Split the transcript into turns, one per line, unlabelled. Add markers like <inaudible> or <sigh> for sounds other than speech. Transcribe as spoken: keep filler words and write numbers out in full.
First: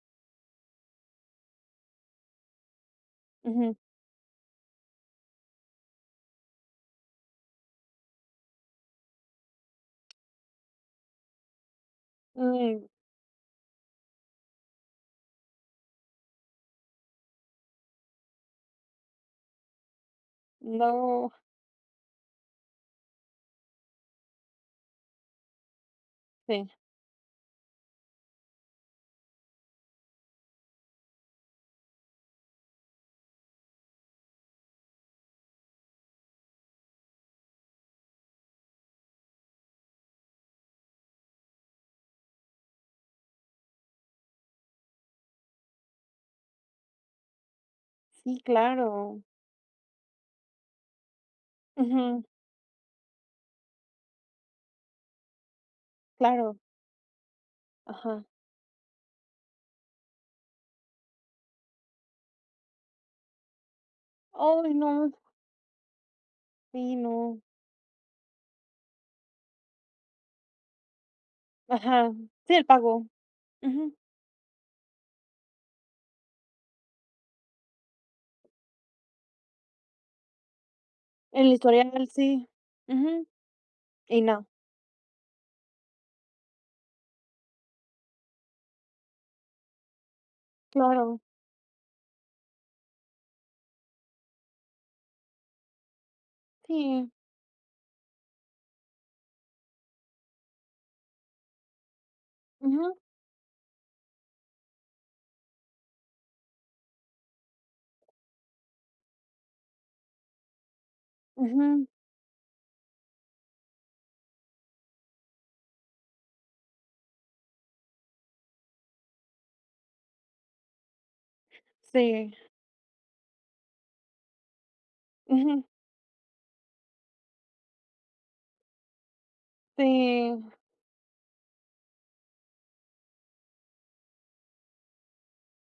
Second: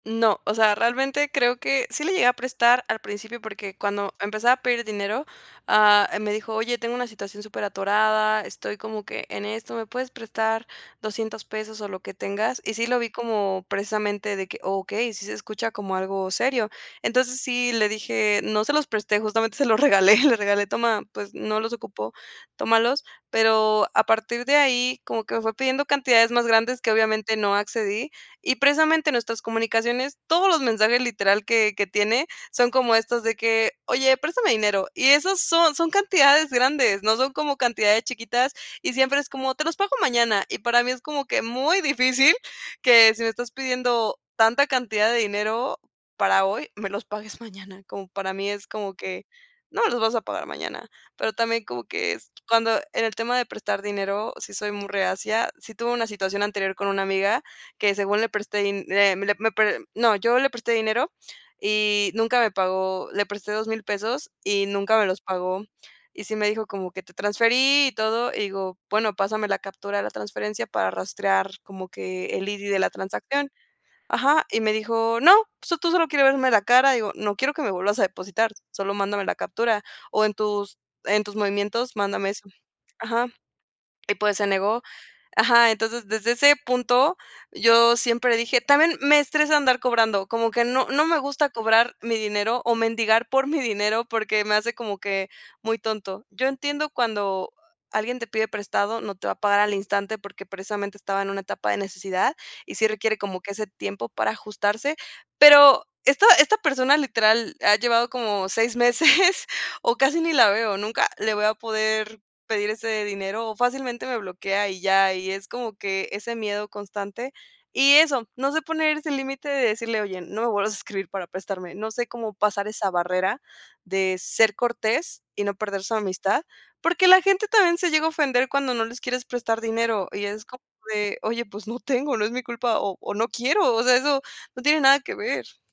No, o sea, realmente creo que sí le llegué a prestar al principio,
Ujú.
porque cuando empezaba a pedir dinero, ah, me dijo: "Oye, tengo una situación superatorada, estoy como que en esto, ¿me puedes prestar doscientos pesos o lo que tengas?”. Y
Ay.
sí lo vi como precisamente de que: “Okey, sí se escucha como algo serio”. Entonces sí le dije no se los presté, justamente se los regalé, le regalé: "Toma,
No.
pues no los ocupo, tómalos". Pero a partir de ahí, como que me fue pidiendo cantidades más
Sí.
grandes que obviamente no accedí, y precisamente nuestras comunicaciones, todos los mensajes literal que que tiene son como estos de que: "Oye, préstame dinero". Y esas son son cantidades grandes, no son como cantidades chiquitas, y siempre es como: "Te los pago mañana". Y para mí es como que muy difícil que si me estás pidiendo tanta cantidad de dinero para hoy, me los pagues mañana. Como para
Sí,
mí es como
claro.
que: "No me los vas a pagar mañana". Pero también como que
Ujú.
es cuando en el tema de prestar dinero, sí soy muy reacia, sí tuve una situación
Claro.
anterior con una amiga que según
Ajá.
le presté din eh, me le p le no, yo le presté dinero y nunca me pagó. Le presté dos mil pesos y
¡Ay,
nunca me
no!
los pagó. Y sí me dijo como
Sí,
que: "Te
no.
transferí y todo", digo: “Bueno, pásame la captura de la transferencia para rastrear como
Ajá.
que el
Sí, el
ID de la
pago.
transacción”.
Ujú.
Ajá, y me dijo: “No, pues tú solo quieres verme la cara”, y digo: “No quiero que me vuelvas a depositar, solo mándame la captura, o en tus en tus
El
movimientos
historial
mándame eso”.
sí, ujú.
Ajá. Y,
Y
pues, se
no.
negó. Ajá, entonces desde ese punto, yo siempre dije también me estresa andar cobrando, como que no no me
Claro.
gusta cobrar mi dinero o mendigar por mi dinero, porque me hace como que muy tonto. Yo entiendo
Sí.
cuando alguien te pide prestado, no te va a pagar al instante porque precisamente estaba en una etapa de necesidad y sí
Ujú.
requiere como que ese tiempo para ajustarse. Pero esta esta persona, literal, ha llevado como seis meses <chuckles> o casi ni la veo, nunca le voy a
Ujú.
poder pedir ese dinero o fácilmente me bloquea y ya, y es como que ese miedo constante. Y eso, no se poner ese límite de decirle: “Oye, no me vuelvas a escribir para prestarme”. No sé cómo
Sí.
pasar esa barrera de ser cortés y no
Ujú.
perder su amistad, porque la gente también se llega a ofender cuando no les quieres prestar dinero y es
Sí.
como de: “Oye, pues no tengo, no es mi culpa o o no quiero”, o sea, eso no tiene nada que ver.